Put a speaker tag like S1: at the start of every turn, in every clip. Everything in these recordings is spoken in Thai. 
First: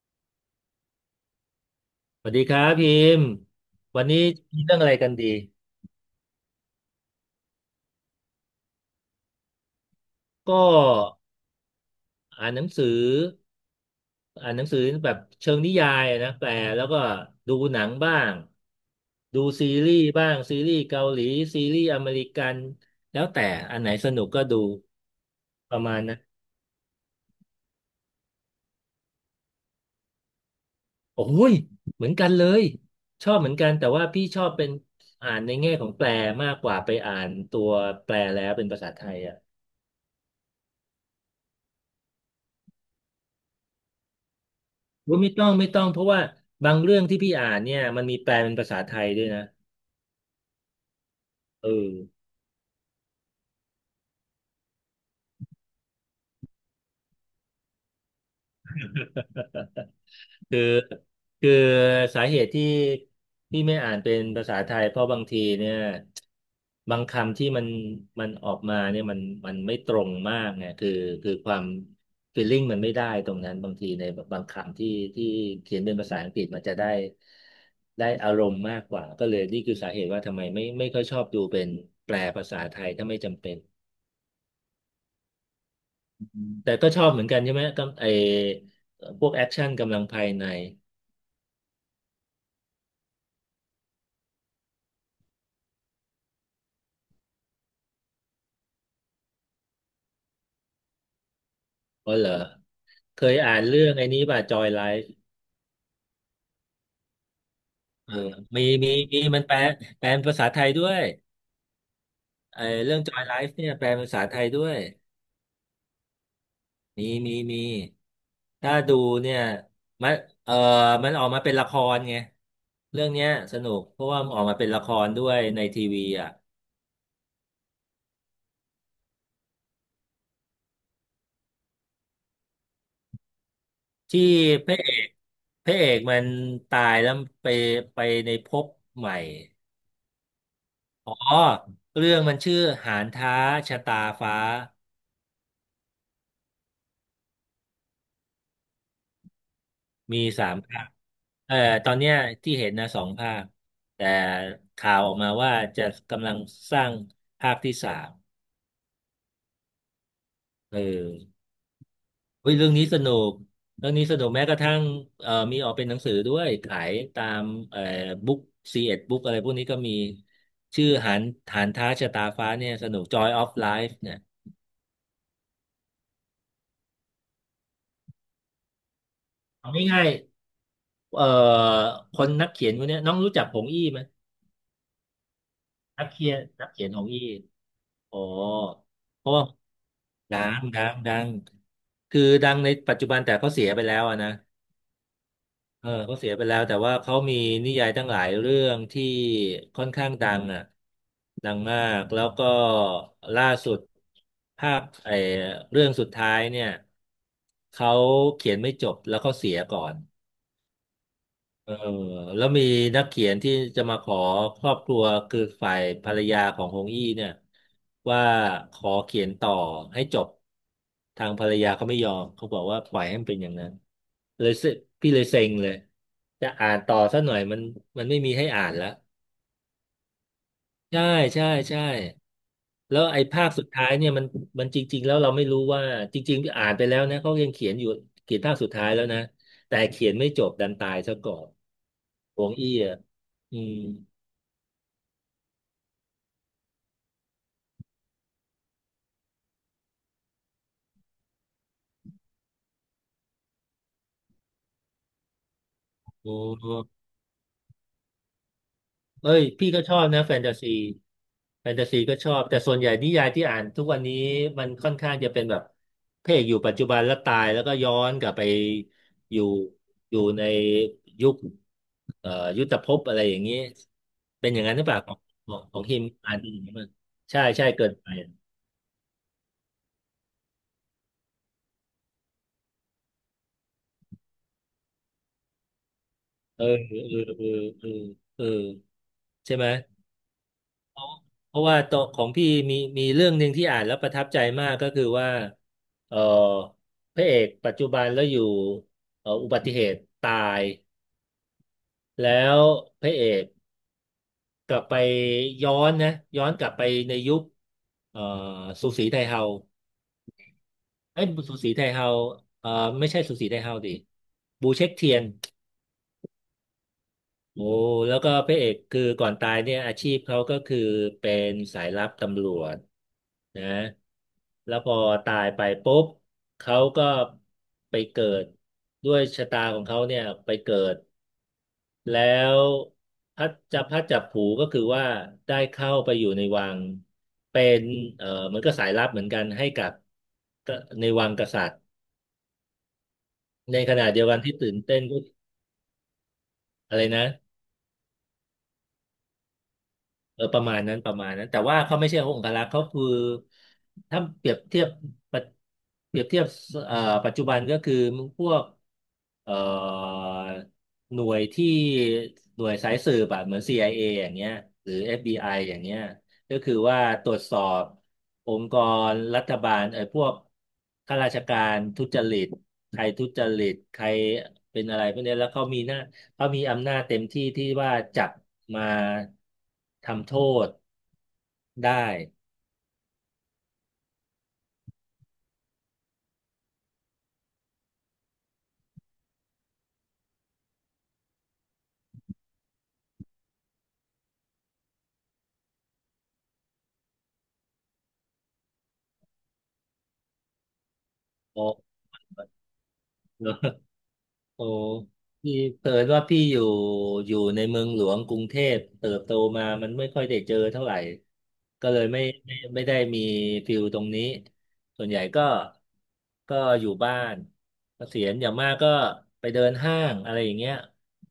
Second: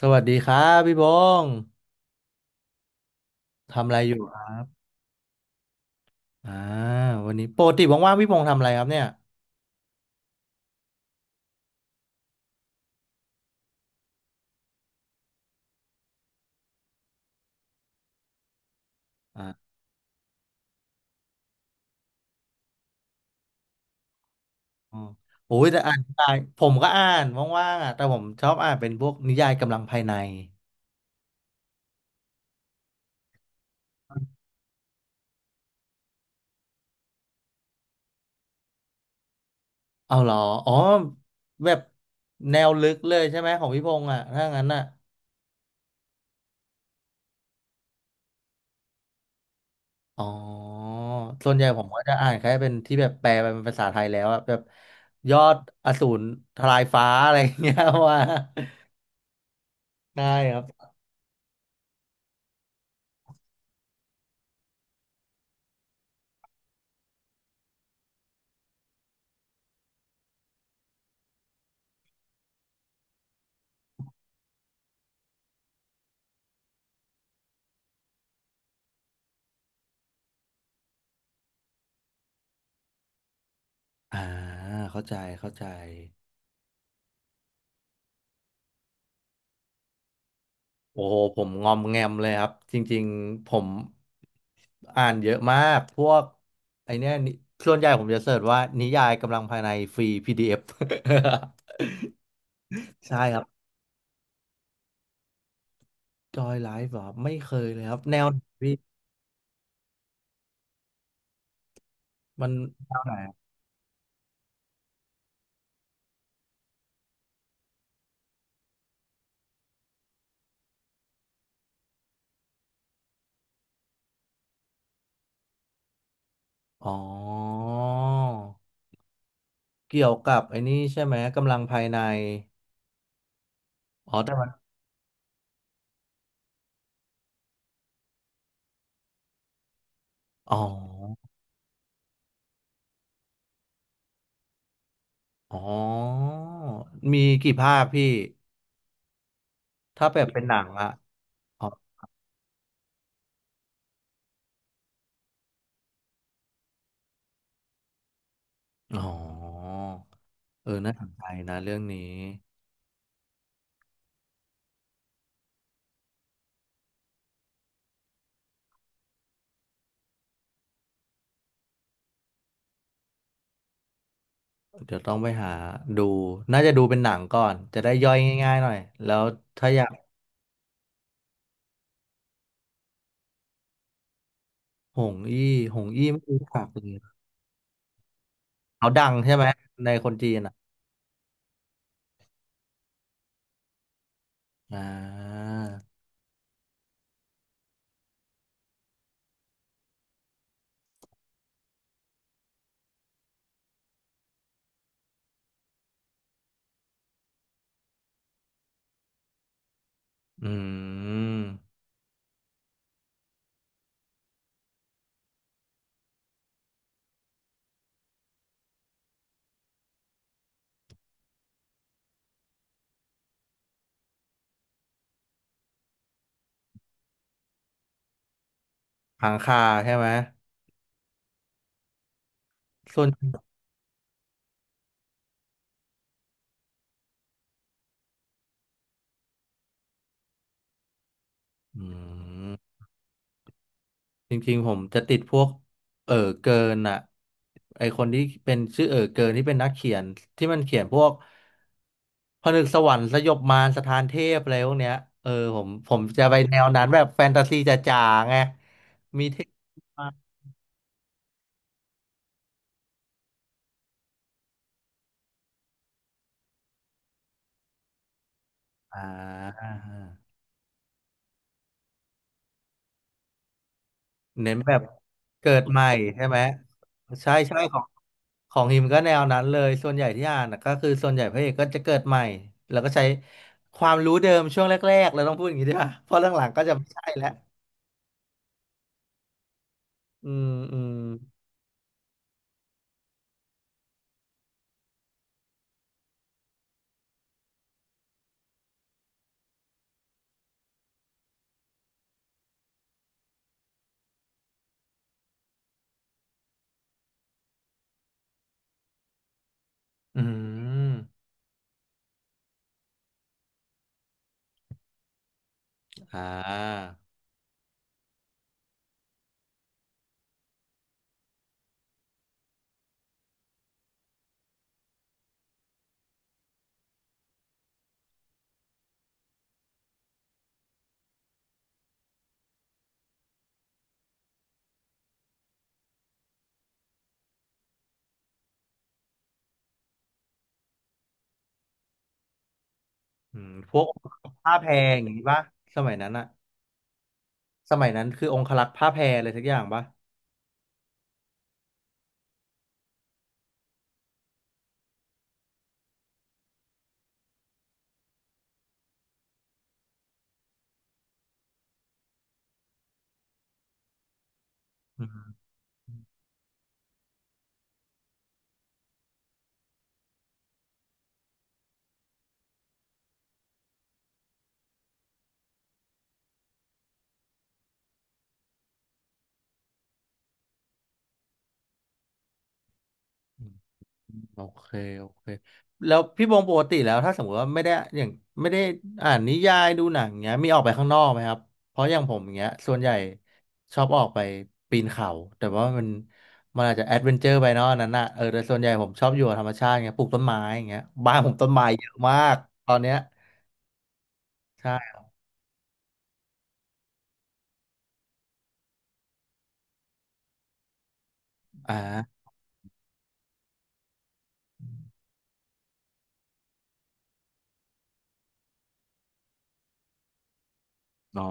S1: สวัสดีครับพี่บงษ์
S2: สวัสดีครับพิมพ์
S1: ทำอะไร
S2: วัน
S1: อ
S2: นี้
S1: ยู่ครั
S2: มี
S1: บ
S2: เรื่องอะไรกันดี
S1: อ่าวันนี้ปกติว่างๆพี่บงษ์ทำอะไรครับเนี่ย
S2: ก็อ่านหนังสืออ่านหนังสือแบบเชิงนิยายอะนะแปลแล้วก็ดูหนังบ้างดูซี
S1: อ่า
S2: รีส์บ้างซีรีส์เกาหลีซีรีส์อเมริกันแล้วแต่อันไหนสนุกก็ดู
S1: อ๋อโอ้ย
S2: ป
S1: แต่
S2: ระ
S1: อ่า
S2: มา
S1: น
S2: ณ
S1: นิ
S2: นะ
S1: ยายผมก็อ่านว่างๆอ่ะแต่ผมชอบอ่านเป็นพวกนิยายกำลังภายใน
S2: โอ้ยเหมือนกันเลยชอบเหมือนกันแต่ว่าพี่ชอบเป็นอ่านในแง่ของแปลมากกว่าไปอ่านตัวแปลแล้วเป็นภาษาไทยอ่ะ
S1: เอาเหรออ๋อแบบแนวลึกเลยใช่ไหมของพี่พงษ์อ่ะถ้างั้นอ่ะ
S2: ว่าไม่ต้องเพราะว่าบางเรื่องที่พี่อ่านเนี่ยมันมีแปลเป็นภาษาไทยด้วยนะ
S1: อ๋อส่วนใหญ่
S2: เอ
S1: ผม
S2: อ
S1: ก็จะอ่านแค่เป็นที่แบบแปลเป็นภาษาไทยแล้วอ่ะแบบยอดอสูรทลายฟ้าอะไรอย่างเงี้ย ว่า ได้ ค
S2: คือ
S1: รับ
S2: คือสาเหตุที่ไม่อ่านเป็นภาษาไทยเพราะบางทีเนี่ยบางคำที่มันออกมาเนี่ยมันไม่ตรงมากไงคือความฟีลลิ่งมันไม่ได้ตรงนั้นบางทีในบางคำที่เขียนเป็นภาษาอังกฤษมันจะได้อารมณ์มากกว่าก็เลยนี่คือสาเหตุว่าทำไมไม่ค่อยชอบดูเป็นแปลภาษาไทยถ้าไม่จำเป็น
S1: อ่าเข้าใจเข้าใจ
S2: แต่ก็ชอบเหมือนกันใช่ไหมก็ไอพวกแอคชั่นกำลังภายใน
S1: โอ้โหผมงอมแงมเลยครับจริงๆผมอ่านเยอะมากพวกไอเนี้ยนิส่วนใหญ่ผมจะเสิร์ชว่านิยายกำลังภายในฟรี PDF
S2: อ๋อเหรอ
S1: ใช่
S2: เค
S1: ค
S2: ย
S1: รับ
S2: อ่านเรื่องไอ้นี้ป่ะจอยไลฟ์
S1: จอยไลฟ์เหรอครับไม่เคยเลยครับ
S2: เออ
S1: แนวไหน
S2: มี
S1: พี่
S2: มีมีมันแปลเป็นภาษาไทยด้วย
S1: มัน
S2: ไอ
S1: แน
S2: เรื่อง
S1: วไห
S2: จ
S1: น
S2: อยไล
S1: อะ
S2: ฟ์เนี่ยแปลเป็นภาษาไทยด้วยมีถ้าดูเนี่ยมันเออมันออกมาเป็นละครไงเรื่องเนี้ยสนุกเพราะว่ามันออกมาเป็นละครด้วยในทีวีอ่ะ
S1: อ๋อเกี่ยวกับไอ้นี่ใช่ไหมกำลังภายในอ๋อ
S2: ที่
S1: แต่มัน
S2: พระเอกพระเอกมันตายแล้วไปไปในภพใหม่
S1: อ๋
S2: อ๋อ
S1: อ
S2: เรื่องมันชื่อหานท้าชะตาฟ้า
S1: อ๋อมีกี่ภาคพี่ถ้าแบ
S2: มี
S1: บเป็น
S2: สา
S1: หนั
S2: ม
S1: ง
S2: ภาค
S1: อะ
S2: เอ่อตอนเนี้ยที่เห็นนะสองภาคแต่ข่าวออกมาว่าจะกำลังสร้างภาคที่สาม
S1: อ๋อเอ
S2: เอ
S1: อน่าสนใจ
S2: อ
S1: นะเรื่องนี้
S2: เฮ้ยเรื่องนี้สนุกเรื่องนี้สนุกแม้กระทั่งมีออกเป็นหนังสือด้วยขายตามเอ่อบุ๊กซีเอ็ดบุ๊กอะไรพวกนี้ก็มีชื่อหานท้าชะตาฟ้าเนี่ยสนุก Joy of Life เนี่ย
S1: เดี๋ยวต้องไปหาดูน่าจะดูเป็นหนังก่อน จะได้ย่อยง่ายๆหน่อย แล้วถ้า
S2: เอา
S1: อยาก
S2: ง่ายๆคนนักเขียนคนเนี้ยน้องรู้จักผงอี้ไหม
S1: หงอี้หง
S2: นั
S1: อี้
S2: ก
S1: ไม่
S2: เขีย
S1: รู้
S2: น
S1: จั
S2: นั
S1: ก
S2: กเขี
S1: เล
S2: ยนของ
S1: ย
S2: อีกอ๋อ
S1: เขาดัง
S2: เพ
S1: ใช่
S2: ราะ
S1: ไห
S2: ว่า
S1: มในคนจี
S2: ดั
S1: น
S2: ง
S1: อ่ะ
S2: ดังดังคือดังในปัจจุบันแต่เขาเสียไปแล้วอะนะ
S1: อ่า
S2: เออเขาเสียไปแล้วแต่ว่าเขามีนิยายตั้งหลายเรื่องที่ค่อนข้างดังอ่ะดังมากแล้วก็ล่าสุดภาคไอ้เรื่องสุดท้ายเนี่ยเขาเขียนไม่จบแล้วเขาเสียก่อน
S1: อืม
S2: เออแล้วมีนักเขียนที่จะมาขอครอบครัวคือฝ่ายภรรยาของฮงอี้เนี่ยว่าขอเขียนต่อให้จบทางภรรยาเขาไม่ยอมเขาบอกว่าปล่อยให้มันเป็นอย่างนั้นเลยพี่เลยเซ็งเลยจะอ่านต่อสักหน่อยมันไม่มีให้อ่านแล้ว
S1: หางคาใช่ไหม
S2: ใช่ใช่แล้
S1: ส่
S2: ว
S1: วน
S2: ไอ้ภาคสุดท้ายเนี่ยมันจริงๆแล้วเราไม่รู้ว่าจริงๆอ่านไปแล้วนะเขายังเขียนอยู่เขียนภาคสุดท้ายแล้วนะแต่เขียนไม่จบดันตายซะก่อน
S1: อื
S2: หวง
S1: ม
S2: อี้อ่ะอืม
S1: จริงๆผมจะติดพวกเออเกินอ่ะไอคนที่เป็นชื่อเกินที่เป็นนักเขียนที่มันเขียนพวกผนึกสวรรค์สยบมารสถานเทพอะไรพวกเนี้ยเออผมจะไป
S2: โอ้
S1: แนวนั้นแบบแฟนตาซีจ๋าๆไงมี
S2: เอ้
S1: เท
S2: ย
S1: พ
S2: พี่ก็ชอบ
S1: มาก
S2: นะแฟนตาซีแฟนตาซีก็ชอบแต่ส่วนใหญ่นิยายที่อ่านทุกวันนี้มันค่อนข้างจะเป็นแบบพระเอกอยู่ปัจจุบันแล้วตายแล้วก็ย้อนกลับไป
S1: อ่
S2: อยู่อยู่
S1: า
S2: ในยุคเอ่อยุทธภพอะไรอย่างนี้เป็น
S1: เน้
S2: อ
S1: น
S2: ย่าง
S1: แบ
S2: นั้นห
S1: บ
S2: รือเปล่าของข
S1: เกิ
S2: อง
S1: ด
S2: ข
S1: ให
S2: อง
S1: ม่
S2: ฮิม
S1: ใช่
S2: อ่า
S1: ไห
S2: น
S1: ม
S2: เป็นอย่างนี้มั้ง
S1: ใช่
S2: ใช่
S1: ใช่
S2: ใช่เกินไป
S1: ของฮิมก็แนวนั้นเลยส่วนใหญ่ที่อ่านน่ะก็คือส่วนใหญ่พระเอกก็จะเกิดใหม่แล้วก็ใช้ความรู้เดิมช่วงแรกๆเราต้องพูดอย่างนี้ด้วยเพราะหลังๆก็
S2: เออ
S1: จะไม่
S2: เอ
S1: ใช่
S2: อ
S1: แล้ว
S2: เออเออเออใช่ไหม
S1: อืมอืม
S2: เพราะว่าตัวของพี่มีเรื่องหนึ่งที่อ่านแล้วประทับใจมากก็คือว่าเออพระเอกปัจจุบันแล้วอยู่อุบัติเหตุตายแล้วพระเอกกลับไปย้อนนะย้อนกลับไปในยุคเอ่อสูสีไทเฮา
S1: อืม
S2: เอ้ยสูสีไทเฮาเอ่อไม่ใช่สูสีไทเฮาดิบูเช็คเทียน
S1: อ่า
S2: โอ้แล้วก็พระเอกคือก่อนตายเนี่ยอาชีพเขาก็คือเป็นสายลับตำรวจนะแล้วพอตายไปปุ๊บเขาก็ไปเกิดด้วยชะตาของเขาเนี่ยไปเกิดแล้วพัดจับผูก็คือว่าได้เข้าไปอยู่ในวังเป็นเหมือนก็สายลับเหมือนกันให้กับก็ในวังกษัตริย์
S1: อืมพ
S2: ใน
S1: วก
S2: ขณะเดียวกันที่
S1: ผ้าแพร
S2: ตื่น
S1: อ
S2: เต้น
S1: ย่าง
S2: ก็
S1: นี้ป่ะสมัยนั้นอะ
S2: อะไรนะ
S1: สมัยนั้นคือองครักษ์ผ้าแพรอะไรสักอย่างป่ะ
S2: เออประมาณนั้นประมาณนั้นแต่ว่าเขาไม่ใช่องครักษ์เขาคือถ้าเปรียบเทียบปะเปรียบเทียบเอ่อปัจจุบันก็คือพวกเอ่อหน่วยที่หน่วยสายสืบอะเหมือน CIA อเออย่างเงี้ยหรือ
S1: อื
S2: FBI อฟบีไออย่างเงี้ยก็คือว่าตรวจสอบองค์กรรัฐบาลไอ้พวกข้าราชการทุจริตใครทุจริตใครเป็นอะไรพวกเนี้ยแล้วเขามีหน้า เขามีอำนาจเต็มที่ที่ว่าจับมาทำโทษได้
S1: ม โอเคโอเคแล้วพี่บงปกติแล้วถ้าสมมติว่าไม่ได้อย่างไม่ได้อ่านนิยายดูหนังเงี้ยมีออกไปข้างนอกไหมครับเพราะอย่างผมอย่างเงี้ยส่วนใหญ่ชอบออกไปปีนเขาแต่ว่ามันอาจจะแอดเวนเจอร์ไปเนาะอันนั้นน่ะเออแต่ส่วนใหญ่ผมชอบอยู่กับธรรมชาติเงี้ยปลูกต้นไม้อย่างเงี้ยบ้านผมต้นไม้
S2: โอ้
S1: เยอะมากตอนเนี้ย
S2: โอ้
S1: ใช่
S2: พี่เผอิญว่าพี่อยู่ในเมืองหลวงกรุงเทพเติบโตมามันไม่ค่อยได้เจอเท่าไหร่
S1: อ่า
S2: ก็เลยไม่ไม่ได้มีฟิลตรงนี้ส่วนใหญ่ก็อยู่บ้านเกษียณอย่างมากก็ไปเดินห้างอะไรอย่างเงี้ย
S1: อ๋อ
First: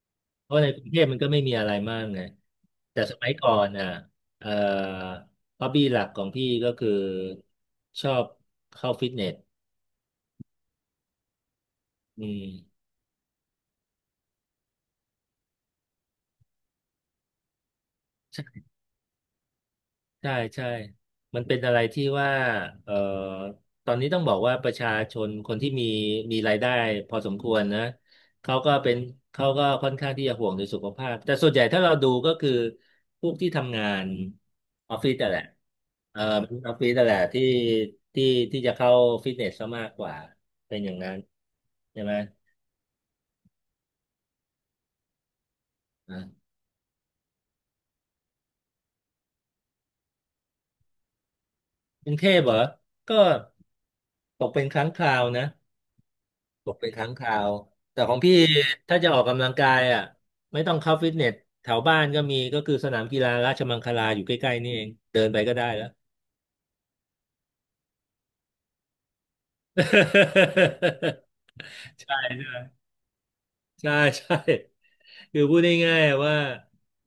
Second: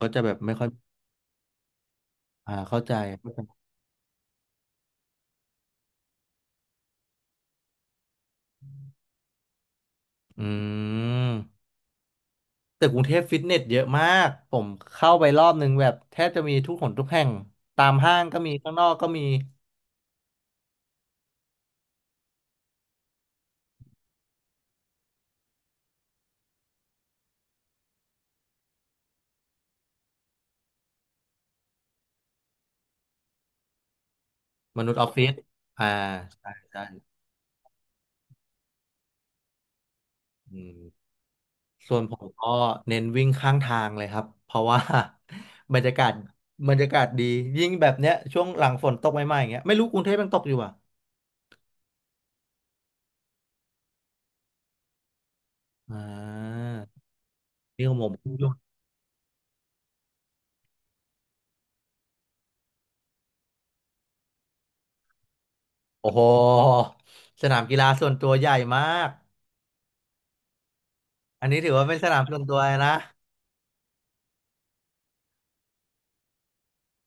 S1: ก็จะแบบ
S2: เพ
S1: ไม่
S2: ราะ
S1: ค่อ
S2: ใน
S1: ย
S2: กรุงเทพมันก็ไม่มีอะไรมากไง
S1: เข้าใจ
S2: แต่สมัยก่อนอ่ะเอ่อฮอบบี้หลักของพี่ก็คือชอบเข้าฟิตเนส
S1: อืม
S2: อืม
S1: แต่กรุงเทพฟิตเนสเยอะมาก ผมเข้าไปรอบนึงแบบแทบจะมีทุกหนทุกแห่งตามห้างก็มี
S2: ใช่
S1: ข้างนอกก็มี
S2: ใช่ใช่มันเป็นอะไรที่ว่าเอ่อตอนนี้ต้องบอกว่าประชาชนคนที่มีรายได้พอสมควรนะเขาก็เป็นเขาก็ค่อนข้างที่จะห่วงในสุขภาพแต่ส่วนใหญ่ถ้าเราดูก็คือพวกที่ทำงาน
S1: มนุ
S2: อ
S1: ษ
S2: อ
S1: ย์
S2: ฟ
S1: ออ
S2: ฟิ
S1: ฟ
S2: ศ
S1: ฟิ
S2: แต่น
S1: ศ
S2: แหละ
S1: อ่า
S2: เอ่อ
S1: ใช่
S2: ออฟฟิศแต่นแห
S1: ใช่
S2: ละที่ที่จะเข้าฟิตเนสซะมากกว่า
S1: อื
S2: เป็
S1: ม
S2: นอย่างนั้น
S1: ส่ว
S2: ใช่
S1: น
S2: ไห
S1: ผ
S2: ม
S1: มก็เน้นวิ่งข้างทางเลยครับเพราะว่า บรรยากาศ
S2: อ่า
S1: บรรยากาศดียิ่งแบบเนี้ยช่วงหลังฝนตกใหม่ๆอย่างเงี้ยไม่รู้กรุงเทพยังตกอยู่อ่ะ
S2: กรุงเทพเหรอก็ตกเป็นครั้งคราวนะ
S1: อ่
S2: ต
S1: า
S2: กเป็นครั้งคราว
S1: นี่ของ
S2: แต่
S1: ผ
S2: ข
S1: ม
S2: อง
S1: เพิ่
S2: พี่
S1: งหยุด
S2: ถ้าจะออกกำลังกายอ่ะไม่ต้องเข้าฟิตเนสแถวบ้านก็มีก็คือสนามกีฬาราชมังคลาอยู่ใกล้ๆนี่เองเดินไปก็ได้แล้ว
S1: โอ้โหสนามกีฬาส่วนตัวใหญ่มากอันนี้ถือว่าเป็น ส
S2: ใช่
S1: นามส่วนตัวเล
S2: ใช่
S1: ยนะ
S2: ใช่ใช่คือพูดง่ายๆว่า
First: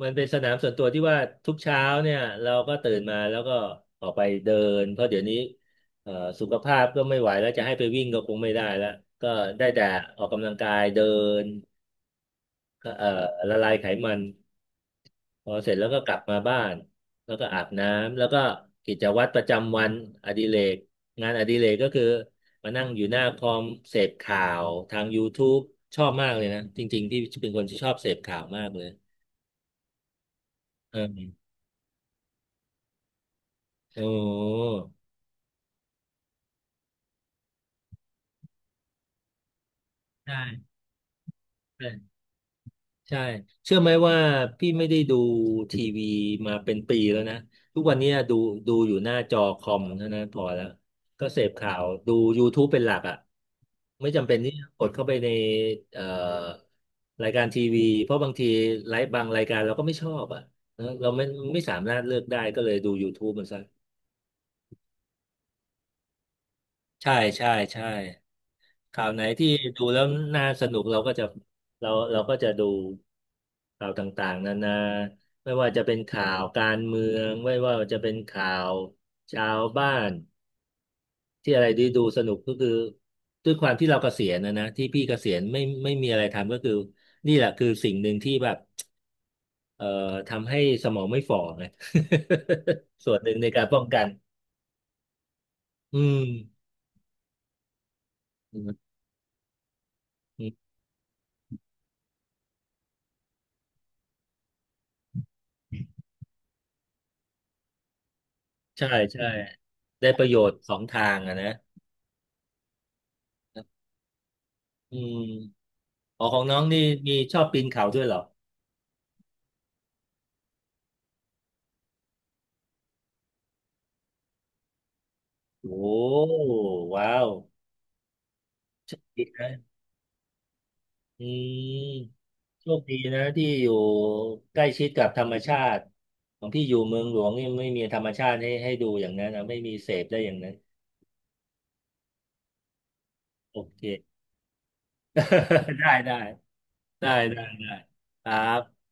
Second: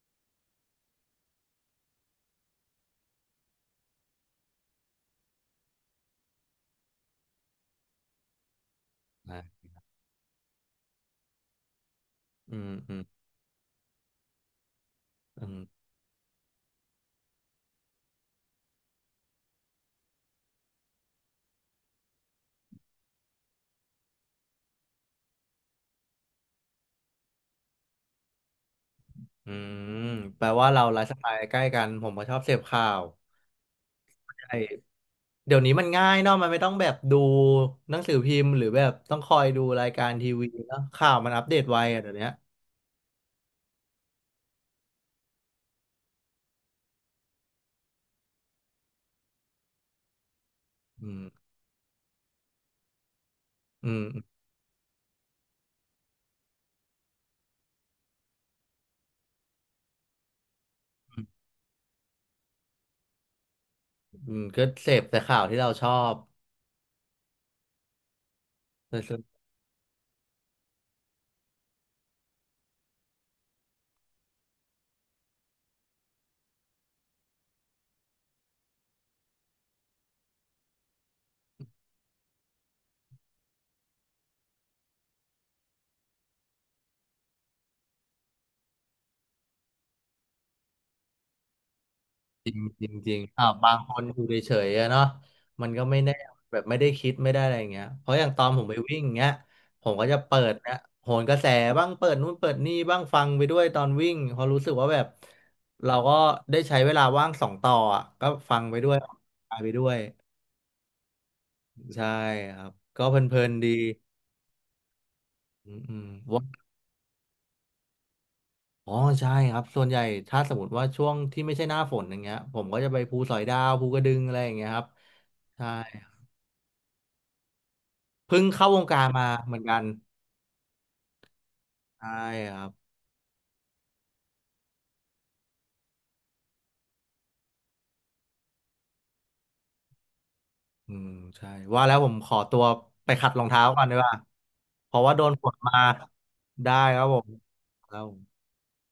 S2: มันเป็นสนามส่วนตัวที่ว่าทุกเช้าเนี่ยเราก็ตื่นมาแล้วก็ออกไปเดินเพราะเดี๋ยวนี้เอ่อสุขภาพก็ไม่ไหวแล้วจะให้ไปวิ่งก็คงไม่ได้แล้วก็
S1: นะ
S2: ได้แต่ออกกำลังกายเดิน
S1: อืม
S2: เอ่
S1: อืม
S2: อละลายไขมัน
S1: อื
S2: พอ
S1: ม
S2: เสร็จแล้วก็กลับมาบ้านแล้วก็อาบน้ำแล้วก็กิจวัตรประจำวันอดิเรกงานอดิเรกก็คือมานั่งอยู่หน้าคอมเสพข่าวทาง YouTube ชอบมากเลยนะจริงๆที่เป็นคนที่ชอบเสพข่าวมากเลย
S1: อืมแปลว่าเรา
S2: เอ
S1: ไลฟ์สไตล์
S2: อ
S1: ใกล้กันผมก็ชอบเสพข่าว
S2: โอ
S1: ใช่
S2: ้
S1: เดี๋ยวนี้มันง่ายเนาะมันไม่ต้องแบบดูหนังสือพิมพ์หรือแบบต้องคอยดูรายการ
S2: ใ
S1: ทีวี
S2: ช
S1: เนาะข่าวมันอัปเดตไวอะเดี๋ย
S2: ่
S1: วเนี้ย
S2: ใช่ เชื่อไหมว่าพี่ไม่ได้ดูทีวีมาเป็นปีแล้วนะทุกวันเนี้ยดูอยู่หน้าจอคอมเท่านั้นพอแล้ว
S1: อืม
S2: ก็เสพข่าวดู YouTube เป็นหลักอ่ะ
S1: อืม
S2: ไม่จำเป็
S1: อ
S2: นที่จะกดเข้าไปในเอ่อรายการทีวีเพราะบางทีไลฟ์บางรายการเราก็ไม่ชอบอ่ะนะเราไม่สามารถเลือกได้ก็เลยดู YouTube มันซะ
S1: ืมอืมก็เสพแต่ข่าวที่เราชอบ
S2: ใช่ใช่ใช่ข่าวไหนที่ดูแล้วน่าสนุกเราก็จะเราก็จะดูข่าวต่างๆนานาไม่ว่าจะเป็นข่าวการเมืองไม่ว่าจะเป็นข่าวชาวบ้านที่อะไรที่ดูสนุกก็คือด้วยความที่เราเกษียณนะที่พี่เกษียณไม่มีอะไรทำก็คือนี่แหละคือสิ่งหนึ่งที่แบบเอ่อทำให้สมองไม่ฝ่อไง
S1: จริงจริง จ
S2: ส่
S1: ริ
S2: ว
S1: ง
S2: นหนึ่งในการ
S1: บาง
S2: ป้อง
S1: คน
S2: กัน
S1: อยู่เฉยๆอะเนาะมันก็ไม่
S2: อื
S1: แน่
S2: ม
S1: แบบไม่ได้คิดไม่ได้อะไรอย่างเงี้ยเพราะอย่างตอนผมไป
S2: อ
S1: วิ่งอย่างเงี้ยผมก็จะเปิ
S2: ื
S1: ด
S2: ม
S1: นะโหนกระแสบ้างเปิดนู่นเปิดนี่บ้างฟังไปด้วยตอนวิ่งเพอราะรู้สึกว่าแบบเราก็ได้ใช้เวลาว่างสองต่ออะก็ฟังไป
S2: ใช่
S1: ด้วยออก
S2: ใช่
S1: กำลังกายไปด้วย
S2: ได้ประโยชน์สองทางอะนะ
S1: ใช่ครับก็เพลินๆดี
S2: อืม
S1: อืมอืม
S2: อ๋อขอ
S1: ว่า
S2: งน้องนี่มีชอบปีนเขาด้วยเหรอ
S1: อ๋อใช่ครับส่วนใหญ่ถ้าสมมติว่าช่วงที่ไม่ใช่หน้าฝนอย่างเงี้ยผมก็จะไปภูสอยดาวภูกระดึงอะไรอย่างเงี้ยครับใช่
S2: โอ้ว้าว
S1: เพิ่งเข้าวง
S2: โช
S1: กา
S2: ค
S1: รมา
S2: ดีนะ
S1: เหมือนกัน
S2: อืม
S1: ใช่ครั
S2: โชค
S1: บ
S2: ดีนะที่อยู่ใกล้ชิดกับธรรมชาติของพี่อยู่เมืองหลวงนี่ไม่มีธรรมชาติให้ดูอย่างนั้นนะไม่มีเสพได้อย่างนั้น
S1: อืมใช่ว่าแล้วผมขอตัวไปขัดรอง
S2: โอ
S1: เท้า
S2: เค
S1: ก่อนดีกว่าเพราะว่าโดนฝน มา
S2: ได้ได้
S1: ได้ครับ
S2: ได้
S1: ผม
S2: ได้ได้
S1: ครับผม
S2: ครับ